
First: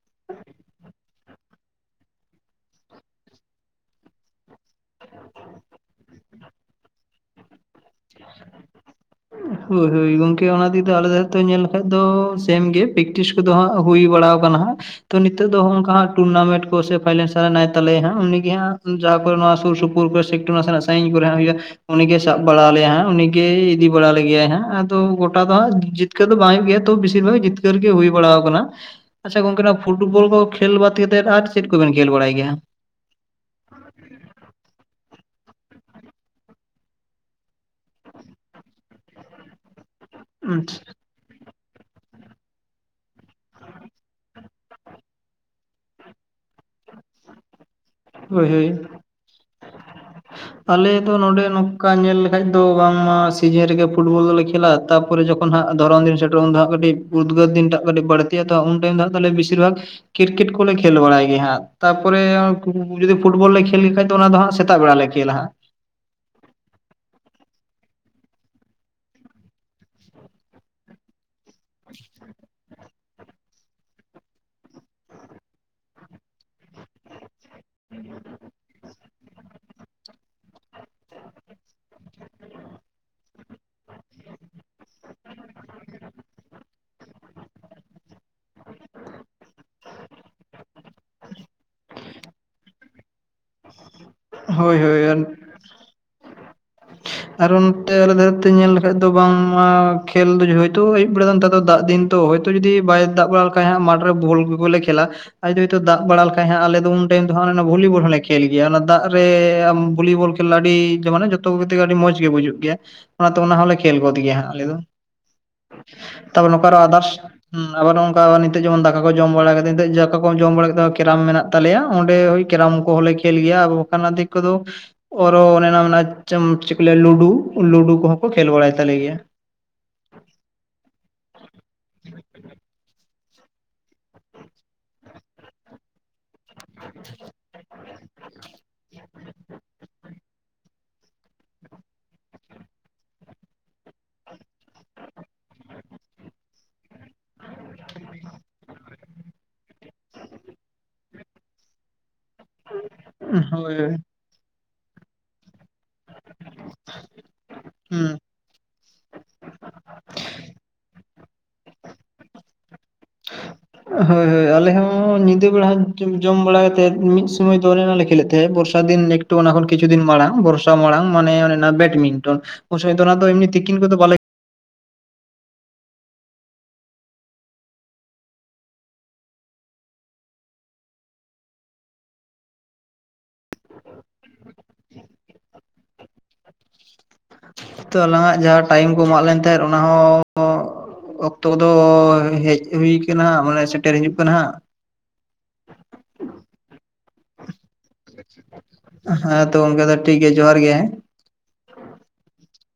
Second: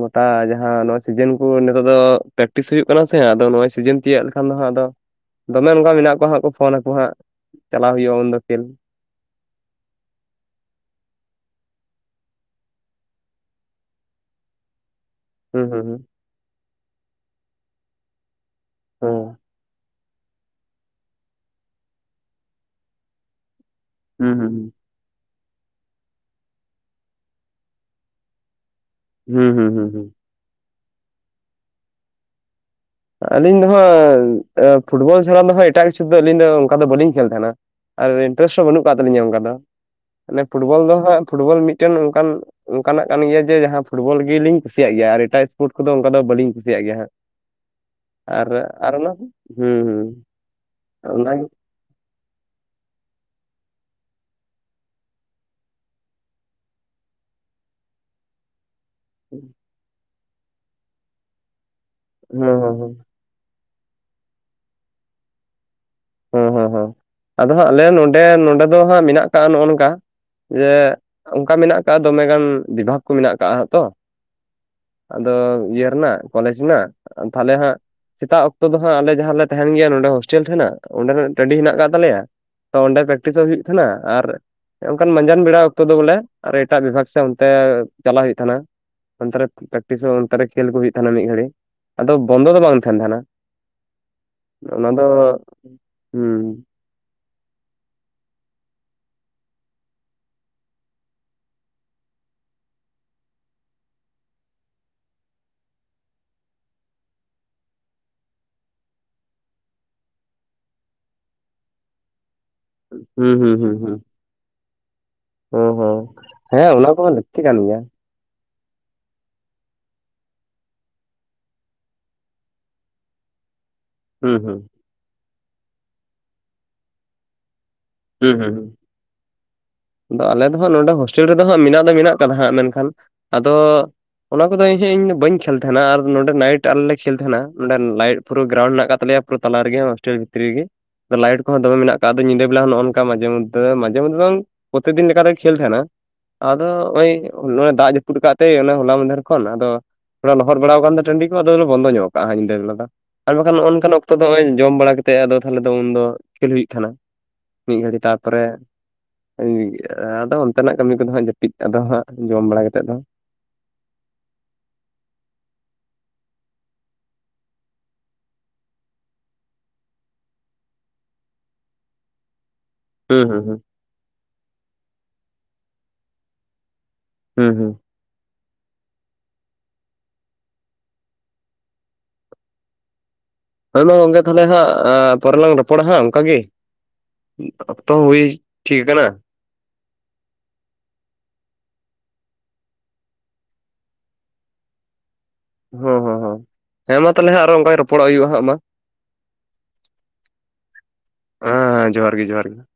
ᱜᱚᱴᱟ ᱡᱟᱦᱟᱸ ᱱᱚᱣᱟ ᱥᱤᱡᱮᱱ ᱠᱚ ᱱᱤᱛᱚᱜ ᱫᱚ ᱯᱮᱠᱴᱤᱥ ᱦᱩᱭᱩᱜ ᱠᱟᱱᱟ ᱥᱮ ᱟᱫᱚ ᱱᱚᱜ ᱚᱭ ᱥᱤᱡᱮᱱ ᱛᱤᱭᱟᱹᱫ ᱞᱮᱠᱷᱟᱱ ᱫᱚ ᱦᱟᱸᱜ ᱟᱫᱚ ᱫᱚᱢᱮ ᱚᱱᱠᱟ ᱢᱮᱱᱟᱜ ᱠᱚᱣᱟ ᱦᱟᱸᱜ ᱠᱚ ᱯᱷᱳᱱ ᱟᱠᱚ ᱦᱟᱸᱜ ᱪᱟᱞᱟᱣ ᱦᱩᱭᱩᱜᱼᱟ ᱩᱱᱫᱚ ᱠᱷᱮᱞ ᱦᱳᱭ ᱦᱳᱭ ᱜᱚᱢᱠᱮ ᱚᱱᱟ ᱛᱤᱜᱤ ᱛᱚ ᱟᱞᱮ ᱫᱷᱟᱨᱮ ᱫᱚ ᱧᱮᱞ ᱞᱮᱠᱟᱱ ᱫᱚ ᱥᱮᱢ ᱜᱮ ᱯᱮᱠᱴᱤᱥ ᱦᱟᱸᱜ ᱦᱩᱭ ᱵᱟᱲᱟᱣ ᱟᱠᱟᱱᱟ ᱦᱟᱸᱜ ᱛᱚ ᱱᱤᱛᱳ ᱫᱚ ᱦᱩᱸ ᱦᱩᱸ ᱦᱚᱜᱝᱠᱟ ᱦᱟᱸᱜ ᱴᱩᱨᱱᱟᱢᱮᱱᱴ ᱠᱚ ᱥᱮ ᱯᱷᱟᱭᱱᱮᱞ ᱱᱟᱭ ᱛᱟᱞᱮᱭᱟ ᱦᱟᱸᱜ ᱩᱱᱤ ᱜᱮ ᱦᱟᱸᱜ ᱦᱩᱸ ᱡᱟᱦᱟᱸ ᱠᱚ ᱱᱚᱣᱟ ᱥᱩᱨ ᱥᱩᱯᱩᱨ [inaudible] ᱱᱟᱥᱮᱱᱟᱜ ᱥᱟᱺᱤᱧ ᱠᱚᱨᱮ ᱦᱩᱭᱩᱜᱼᱟ ᱩᱱᱤ ᱜᱮ ᱥᱟᱵ ᱵᱟᱲᱟ ᱟᱞᱮᱭᱟ ᱦᱟᱸᱜ ᱩᱱᱤ ᱜᱮᱭ ᱤᱫᱤ ᱵᱟᱲᱟ ᱞᱮ ᱦᱩᱸ ᱦᱩᱸ ᱜᱮᱭᱟᱭ ᱦᱩᱸ ᱦᱟᱸᱜ ᱜᱚᱴᱟ ᱫᱚ ᱦᱟᱸᱜ ᱡᱤᱛᱠᱟᱹᱨ ᱫᱚ ᱵᱟᱭ ᱦᱩᱭᱩᱜ ᱜᱮᱭᱟ ᱛᱚ ᱵᱮᱥᱤᱨ ᱵᱷᱟᱜ ᱡᱤᱛᱠᱟᱹᱨᱜᱮ ᱦᱩᱭ ᱵᱟᱲᱟᱣ ᱟᱠᱟᱱᱟ᱾ ᱟᱪᱪᱷᱟ ᱦᱩᱸ ᱜᱚᱝᱠᱮ ᱦᱩᱸ ᱱᱚᱣᱟ ᱦᱩᱸ ᱯᱷᱩᱴᱵᱚᱞ ᱠᱚ ᱠᱷᱮᱞ ᱵᱟᱫ ᱠᱟᱛᱮᱫ ᱟᱨ ᱪᱮᱫ ᱠᱚᱵᱮᱱ ᱠᱷᱮᱞ ᱵᱟᱲᱟᱭ ᱜᱮᱭᱟ? ᱟᱹᱞᱤᱧ ᱫᱚᱦᱟᱸᱜ ᱯᱷᱩᱴᱵᱚᱞ ᱪᱷᱟᱲᱟ ᱫᱚᱦᱟᱸᱜ ᱮᱴᱟᱜ ᱠᱤᱪᱷᱩ ᱫᱚ ᱟᱹᱞᱤᱧ ᱫᱚ ᱚᱱᱠᱟ ᱫᱚ ᱵᱟᱹᱞᱤᱧ ᱠᱷᱮᱞ ᱛᱟᱦᱮᱱᱟ᱾ ᱟᱨ ᱤᱱᱴᱟᱨᱮᱥ ᱦᱚᱸ ᱵᱟᱹᱱᱩᱜ ᱠᱟᱜ ᱛᱟᱹᱞᱤᱧᱟ ᱚᱱᱠᱟ ᱫᱚ, ᱢᱟᱱᱮ ᱯᱷᱩᱴᱵᱚᱞ ᱦᱳᱭ ᱫᱚ ᱦᱟᱸᱜ ᱯᱷᱩᱴᱵᱚᱞ ᱢᱤᱫᱴᱮᱱ ᱚᱱᱠᱟᱱ ᱚᱱᱠᱟᱱᱟᱜ ᱠᱟᱱ ᱜᱮᱭᱟ ᱡᱮ ᱡᱟᱦᱟᱸ ᱯᱷᱩᱴᱵᱚᱞ ᱜᱮᱞᱤᱧ ᱠᱩᱥᱤᱭᱟᱜ ᱜᱮᱭᱟ ᱟᱨ ᱮᱴᱟᱨ ᱮᱥᱯᱳᱨᱴ ᱠᱚᱫᱚ ᱚᱱᱠᱟ ᱫᱚ ᱵᱟᱹᱞᱤᱧ ᱠᱩᱥᱤᱭᱟᱜ ᱜᱮᱭᱟ ᱦᱟᱸᱜ ᱦᱳᱭ ᱟᱨ ᱦᱳᱭ ᱟᱨ ᱚᱱᱟ ᱦᱩᱸ ᱦᱩᱸ ᱟᱞᱮ ᱫᱚ ᱱᱚᱰᱮ ᱚᱱᱟᱜᱮ ᱱᱼᱼ ᱚᱱᱠᱟ ᱧᱮᱞ ᱞᱮᱠᱷᱟᱡ ᱫᱚ ᱵᱟᱝᱢᱟ ᱥᱤᱡᱤᱱ ᱨᱮᱜᱮ ᱯᱷᱩᱴᱵᱚᱞ ᱫᱚᱞᱮ ᱠᱷᱮᱞᱟ ᱛᱟᱨᱯᱮ ᱡᱚᱠᱷᱚᱱ ᱦᱟᱸᱜ ᱫᱷᱚᱨᱚᱱ ᱫᱤᱱ ᱥᱮᱴᱮᱨᱚᱜ ᱩᱱ ᱫᱚ ᱦᱟᱸᱜ ᱠᱟᱹᱴᱤᱡ ᱩᱫᱽᱜᱟᱨ ᱫᱤᱱᱴᱟᱜ ᱠᱟᱹᱤᱡ ᱵᱟᱹᱲᱛᱤᱭᱟ ᱛᱚ ᱩᱱ ᱴᱟᱭᱤᱢ ᱫᱚ ᱛᱟᱦᱚᱞᱮ ᱵᱮᱥᱤᱨ ᱵᱷᱟᱜᱽ ᱠᱨᱤᱠᱮᱴ ᱠᱚᱞᱮ ᱠᱷᱮᱞ ᱵᱟᱲᱟᱭ ᱜᱮ ᱦᱟᱸᱜ ᱛᱟᱨᱯᱚᱨᱮ ᱦᱮᱸ ᱦᱮᱸ ᱯᱷᱩᱴᱵᱚᱞ ᱞᱮ ᱠᱷᱮᱞ ᱞᱮᱠᱷᱟᱱᱡ ᱫᱚ ᱚᱱᱟ ᱫᱚ ᱦᱟᱸᱜ ᱥᱮᱛᱟᱜ ᱵᱮᱲᱟ ᱞᱮ ᱠᱷᱮᱹᱞᱟᱜ ᱦᱟᱸᱜ᱾ ᱦᱮᱸ ᱦᱮᱸ ᱦᱮᱸ ᱟᱫᱚ ᱦᱟᱸᱜ ᱟᱞᱮ ᱱᱚᱰᱮ ᱱᱚᱰᱮ ᱫᱚ ᱦᱟᱸᱜ ᱢᱮᱱᱟᱜ ᱠᱟᱜ ᱱᱚᱜᱼᱚ ᱱᱚᱝᱠᱟ ᱡᱮ ᱚᱱᱠᱟ ᱢᱮᱱᱟᱜ ᱟᱠᱟᱟᱜ ᱟ ᱫᱚᱢᱮᱜᱟᱱ ᱵᱤᱵᱷᱟᱜᱽ ᱠᱚ ᱢᱮᱱᱟᱜ ᱟᱠᱟᱟᱜ ᱦᱟᱸᱜ ᱛᱚ ᱟᱫᱚ ᱤᱭᱟᱹ ᱨᱮᱱᱟᱜ ᱠᱚᱞᱮᱡᱽ ᱨᱮᱱᱟᱜ ᱛᱟᱦᱚᱞᱮ ᱦᱟᱸᱜ ᱥᱮᱛᱟᱜ ᱚᱠᱛᱚ ᱫᱚ ᱦᱟᱸᱜ ᱟᱞᱮ ᱡᱟᱦᱟᱸ ᱨᱮᱞᱮ ᱛᱟᱦᱮᱱ ᱜᱮᱭᱟ ᱱᱚᱰᱮ ᱦᱳᱥᱴᱮᱞ ᱴᱮᱱᱟᱜ ᱚᱱᱰᱮᱱᱟᱜ ᱴᱟᱺᱰᱤ ᱦᱮᱱᱟᱜ ᱟᱠᱟᱫ ᱛᱟᱞᱮᱭᱟ ᱛᱚ ᱚᱸᱰᱮ ᱯᱨᱮᱠᱴᱤᱥᱚᱜ ᱦᱩᱭᱩᱜ ᱛᱟᱦᱮᱱᱟ ᱟᱨ ᱚᱱᱠᱟᱱ ᱢᱟᱸᱡᱟᱱ ᱵᱮᱲᱟ ᱚᱠᱛᱚ ᱫᱚ ᱵᱚᱞᱮ ᱟᱨ ᱮᱴᱟᱜ ᱵᱤᱵᱷᱟᱜᱽ ᱥᱮ ᱚᱱᱛᱮ ᱪᱟᱞᱟᱜ ᱦᱩᱭᱩᱜ ᱛᱟᱦᱮᱱᱟ᱾ ᱚᱱᱛᱮ ᱨᱮ ᱯᱨᱮᱠᱴᱤᱥᱚᱜ ᱚᱱᱛᱮ ᱨᱮ ᱠᱷᱮᱞ ᱠᱚ ᱦᱩᱭᱩᱜ ᱛᱟᱦᱮᱱᱟ ᱢᱤᱫ ᱜᱷᱟᱹᱲᱤᱡ ᱟᱫᱚ ᱵᱚᱱᱫᱚ ᱫᱚ ᱵᱟᱝ ᱛᱟᱦᱮᱱ ᱛᱟᱦᱮᱸᱱᱟ᱾ ᱦᱳᱭ ᱚᱱᱟ ᱦᱳᱭ ᱫᱚ ᱦᱩᱸ ᱟᱨᱚ ᱱᱚᱛᱮ ᱟᱞᱮ ᱫᱷᱟᱨᱮᱛᱮ ᱧᱮᱞ ᱞᱮᱠᱷᱟᱱᱡ ᱫᱚ ᱵᱟᱝᱢᱟ ᱠᱷᱮᱞ ᱫᱚ ᱦᱚᱭᱛᱳ ᱟᱹᱭᱩᱵ ᱵᱮᱲᱟ ᱫᱚ ᱱᱮᱛᱟᱨ ᱫᱚ ᱫᱟᱜ ᱫᱤᱱ᱾ ᱛᱚ ᱦᱳᱭᱛᱚ ᱡᱩᱫᱤ ᱵᱟᱭ ᱫᱟᱜ ᱵᱟᱲᱟ ᱞᱮᱠᱷᱟᱱ ᱦᱟᱸᱜ ᱢᱟᱴᱷᱨᱮ ᱵᱳᱞ ᱠᱚᱜᱮᱞᱮ ᱠᱷᱮᱞᱟ᱾ ᱟ [unintelligible] ᱦᱚᱭᱛᱳ ᱫᱟᱜ ᱵᱟᱲᱟ ᱞᱮᱠᱟᱱ ᱦᱟᱸᱜ ᱟᱞᱮ ᱫᱚ ᱩᱱ ᱴᱟᱭᱤᱢ ᱫᱚ ᱦᱟᱸᱜ ᱚᱱᱮ ᱚᱱᱟ ᱵᱷᱚᱞᱤᱵᱚᱞ ᱦᱚᱸᱞᱮ ᱠᱷᱮᱞ ᱜᱮᱭᱟ ᱚᱱᱟ ᱫᱟᱜ ᱨᱮ ᱟᱢ ᱵᱷᱚᱞᱤᱵᱚᱞ᱾ ᱠᱷᱮᱞ ᱟᱹᱰᱤ ᱢᱟᱱᱮ ᱡᱚᱛᱚ ᱠᱚᱜᱮ ᱛᱮᱜᱮ ᱟᱹᱰᱤ ᱢᱚᱸᱡᱽ ᱜᱮ ᱵᱩᱡᱩᱜ ᱜᱮᱭᱟ ᱦᱩᱸ ᱚᱱᱟᱛᱮ ᱦᱩᱸ ᱚᱱᱟ ᱦᱩᱸ ᱦᱚᱸᱞᱮ ᱦᱩᱸ ᱠᱷᱮᱞ ᱜᱚᱫ ᱜᱮᱭᱟ ᱦᱟᱸᱜ ᱟᱞᱮ ᱫᱚ᱾ ᱦᱩᱸ ᱦᱩᱸ ᱛᱯᱚᱨ [unintelligible] ᱱᱚᱠᱚ ᱦᱮᱸ ᱚᱱᱟ ᱟᱫᱟᱨᱥ ᱠᱚᱦᱚᱸ ᱞᱟᱹᱠᱛᱤ ᱠᱟᱱ ᱜᱮᱭᱟ ᱟᱵ᱾ ᱠᱟ ᱱᱤᱛᱚᱜ ᱡᱮᱢᱚᱱ ᱫᱟᱠᱟ ᱠᱚ ᱡᱚᱢ ᱵᱟᱲᱟ ᱠᱟᱛᱮᱫ ᱱᱤᱛᱚᱜ ᱫᱟᱠᱟ ᱠᱚ ᱡᱚᱢ ᱵᱟᱲᱟ ᱠᱟᱛᱮᱫ ᱠᱮᱨᱟᱢ ᱢᱮᱱᱟᱜ ᱛᱟᱞᱮᱭᱟ ᱚᱸᱰᱮ ᱳᱭ ᱠᱮᱨᱟᱢ ᱠᱚᱦᱚᱸ ᱞᱮ ᱠᱷᱮᱞ ᱜᱮᱭᱟ ᱦᱩᱸ ᱫᱤᱠᱩᱫᱚᱚ ᱦᱩᱸ ᱚᱱᱮ [unintelligible] ᱪ ᱞᱟᱹᱭᱟ ᱞᱩᱰᱩ ᱞᱩᱰᱩ᱾ ᱦᱚᱠᱚ ᱦᱩᱸ ᱠᱷᱮᱞ ᱦᱩᱸ ᱵᱟᱲᱟᱭ ᱛᱟᱞᱮ ᱜᱮᱭᱟ᱾ ᱟᱫᱚ ᱟᱞᱮ ᱫᱚ ᱦᱟᱸᱜ ᱱᱚᱰᱮ ᱦᱳᱥᱴᱮᱞ ᱨᱮᱫᱚ ᱦᱟᱸᱜ ᱢᱮᱱᱟᱜ ᱫᱚ ᱢᱮᱱᱟᱜ ᱠᱟᱫᱟ ᱦᱟᱸᱜ ᱢᱮᱱᱠᱷᱟᱱ ᱟᱫᱚ᱾ ᱚᱱᱟ ᱠᱚᱫᱚ ᱤᱧᱦᱚ ᱤᱧ ᱵᱟᱹᱧ ᱠᱷᱮᱞ ᱛᱟᱦᱮᱱᱟ ᱟᱨ᱾ ᱱᱚᱰᱮ ᱱᱟᱭᱤᱴ ᱟᱞᱮ ᱞᱮ ᱠᱷᱮᱞ ᱛᱟᱦᱮᱱᱟ ᱱᱚᱸᱰᱮ ᱞᱟᱭᱤᱴ ᱯᱩᱨᱟᱹ ᱜᱨᱟᱩᱱᱰ ᱦᱮᱱᱟᱜ ᱟᱠᱟᱫ ᱛᱟᱞᱮᱭᱟ᱾ ᱛᱟᱞᱟ ᱨᱮᱜᱮ ᱦᱳᱥᱴᱮᱞ ᱵᱷᱤᱛᱨᱤ ᱨᱮᱜᱮ ᱟᱫᱚ ᱞᱟᱭᱤᱴ ᱠᱚᱦᱚᱸ ᱫᱚᱢᱮ ᱢᱮᱱᱟᱜ ᱠᱟᱜ-ᱟ ᱟᱫᱚ ᱧᱤᱫᱟᱹ ᱦᱚᱞᱟ ᱦᱤᱞᱚᱜ ᱚᱝᱠᱟ ᱢᱟᱡᱷᱮᱢᱚᱫᱽᱫᱷᱮ ᱢᱟᱡᱷᱮᱢᱚᱫᱽᱫᱷᱮ ᱫᱚ ᱵᱟᱝ ᱯᱨᱚᱛᱤ ᱫᱤᱱ ᱞᱮᱠᱟᱛᱮ ᱜᱮ ᱠᱷᱮᱞ ᱛᱟᱦᱮᱱᱟ ᱟᱫᱚ ᱱᱚᱜ-ᱚᱭ ᱱᱚᱣᱟ ᱫᱟᱜ ᱡᱟᱹᱯᱩᱫ ᱟᱠᱟᱫ ᱛᱮ ᱚᱱᱮ ᱦᱚᱞᱟ ᱢᱟᱱᱫᱷᱮᱨ ᱠᱷᱚᱱ ᱟᱫᱚ᱾ ᱛᱷᱚᱲᱟ ᱞᱚᱦᱚᱫ ᱵᱟᱲᱟᱣ ᱟᱠᱟᱱ ᱛᱮ ᱴᱟᱺᱰᱤ ᱠᱚ ᱟᱫᱚᱞᱮ ᱵᱚᱱᱫᱚ ᱧᱚᱜ ᱟ ᱠᱟᱜᱼᱟ ᱦᱟᱸᱜ᱾ ᱟᱨᱵᱟᱠᱷᱟᱱ ᱱᱚᱜ ᱦᱳᱭ ᱱᱚᱝᱟᱱ ᱦᱩᱸ ᱚᱠᱛᱚ ᱫᱚ ᱱᱚᱜᱚᱭ ᱡᱚᱢ ᱵᱟᱲᱟ ᱠᱟᱛᱮ ᱟᱫᱚ ᱛᱟᱦᱚᱞᱮ ᱫᱚ ᱩᱱ ᱫᱚ ᱠᱷᱮᱞ ᱦᱩᱭᱩᱜ ᱛᱟᱦᱮᱸᱫ᱾ ᱢᱤᱫ ᱜᱷᱟᱹᱲᱤ ᱛᱟᱨᱯᱚᱨᱮ᱾ [unintelligible] ᱟᱫᱚ ᱚᱱᱛᱮᱱᱟᱜ ᱠᱟᱹᱢᱤ ᱠᱚᱫᱚ ᱦᱟᱸᱜ ᱡᱟᱹᱯᱤᱫ ᱟᱫᱚ ᱦᱟᱸᱜ ᱡᱚᱢ ᱵᱟᱲᱟ ᱠᱟᱛᱮᱫ ᱫᱚ ᱦᱳᱭ ᱦᱳᱭ ᱟᱞᱮ ᱦᱚᱸ ᱧᱤᱫᱟᱹ ᱵᱮᱲᱟ ᱡᱚᱢ ᱵᱟᱲᱟ ᱠᱟᱛᱮᱫ ᱢᱤᱫ ᱥᱩᱢᱟᱹᱭ ᱫᱚ ᱚᱱᱮ ᱚᱱᱟ ᱞᱮ ᱠᱷᱮᱞᱮᱫ ᱛᱟᱦᱮᱸᱫ ᱵᱚᱨᱥᱟ ᱫᱤᱱ ᱚᱱᱟ ᱠᱷᱚᱱ ᱠᱤᱪᱷᱩ ᱫᱤᱱ ᱢᱟᱲᱟᱝ ᱵᱚᱨᱥᱟ ᱢᱟᱲᱟᱝ ᱢᱟᱱᱮ ᱚᱱᱮ ᱚᱱᱟ ᱵᱮᱴᱢᱤᱱᱴᱚᱱ ᱩᱱ ᱥᱩᱢᱟᱹᱭ ᱫᱚ ᱚᱱᱟ ᱦᱩᱸ ᱫᱚ ᱦᱩᱸ ᱦᱩᱸ ᱛᱤᱠᱤᱱ ᱠᱚᱫᱚ ᱵᱟᱞᱮ ᱦᱩᱸ ᱦᱩᱸ ᱦᱮᱸ ᱢᱟ ᱜᱚᱝᱠᱮ ᱛᱟᱦᱚᱞᱮ ᱦᱟᱸᱜ ᱯᱚᱨᱮ ᱞᱟᱝ ᱨᱚᱯᱚᱲᱟ ᱦᱟᱸᱜ ᱚᱱᱠᱟ ᱜᱮ᱾ ᱚᱠᱛᱚ ᱛᱳ ᱦᱚᱸ ᱦᱩᱭ ᱟᱞᱟᱝᱟᱜ ᱡᱟᱦᱟᱸ ᱴᱷᱤᱠ ᱴᱟᱭᱤᱢ ᱠᱚ ᱟᱠᱟᱱᱟ ᱮᱢᱟᱜ ᱞᱮᱱ ᱛᱟᱦᱮᱸᱫ ᱚᱱᱟᱦᱚᱸᱻ ᱚᱠᱛᱚ ᱠᱚᱫᱚ ᱦᱮᱡ ᱦᱩᱭ ᱠᱟᱱᱟ ᱦᱟᱸᱜ ᱢᱟᱱᱮ ᱥᱮᱴᱮᱨ ᱦᱤᱡᱩᱜ ᱠᱟᱱᱟ ᱦᱟᱸᱜ᱾ ᱦᱩᱸ ᱦᱩᱸ ᱦᱩᱸ ᱦᱮᱸ ᱢᱟ ᱛᱟᱦᱞᱮ ᱦᱟᱸᱜ ᱟᱨᱦᱚ ᱚᱱᱠᱟ ᱜᱮ ᱨᱚᱯᱚᱲᱚᱜ ᱦᱩᱭᱩᱜᱼᱟ ᱦᱟᱸᱜ ᱢᱟ ᱦᱮᱸ ᱛᱚ ᱜᱚᱝᱠᱮ ᱫᱚ ᱴᱷᱤᱠ ᱜᱮᱭᱟ ᱡᱚᱦᱟᱨ ᱜᱮ ᱦᱮᱸ ᱦᱮᱸ ᱡᱚᱦᱟᱨᱜᱮ ᱡᱚᱦᱟᱨᱜᱮ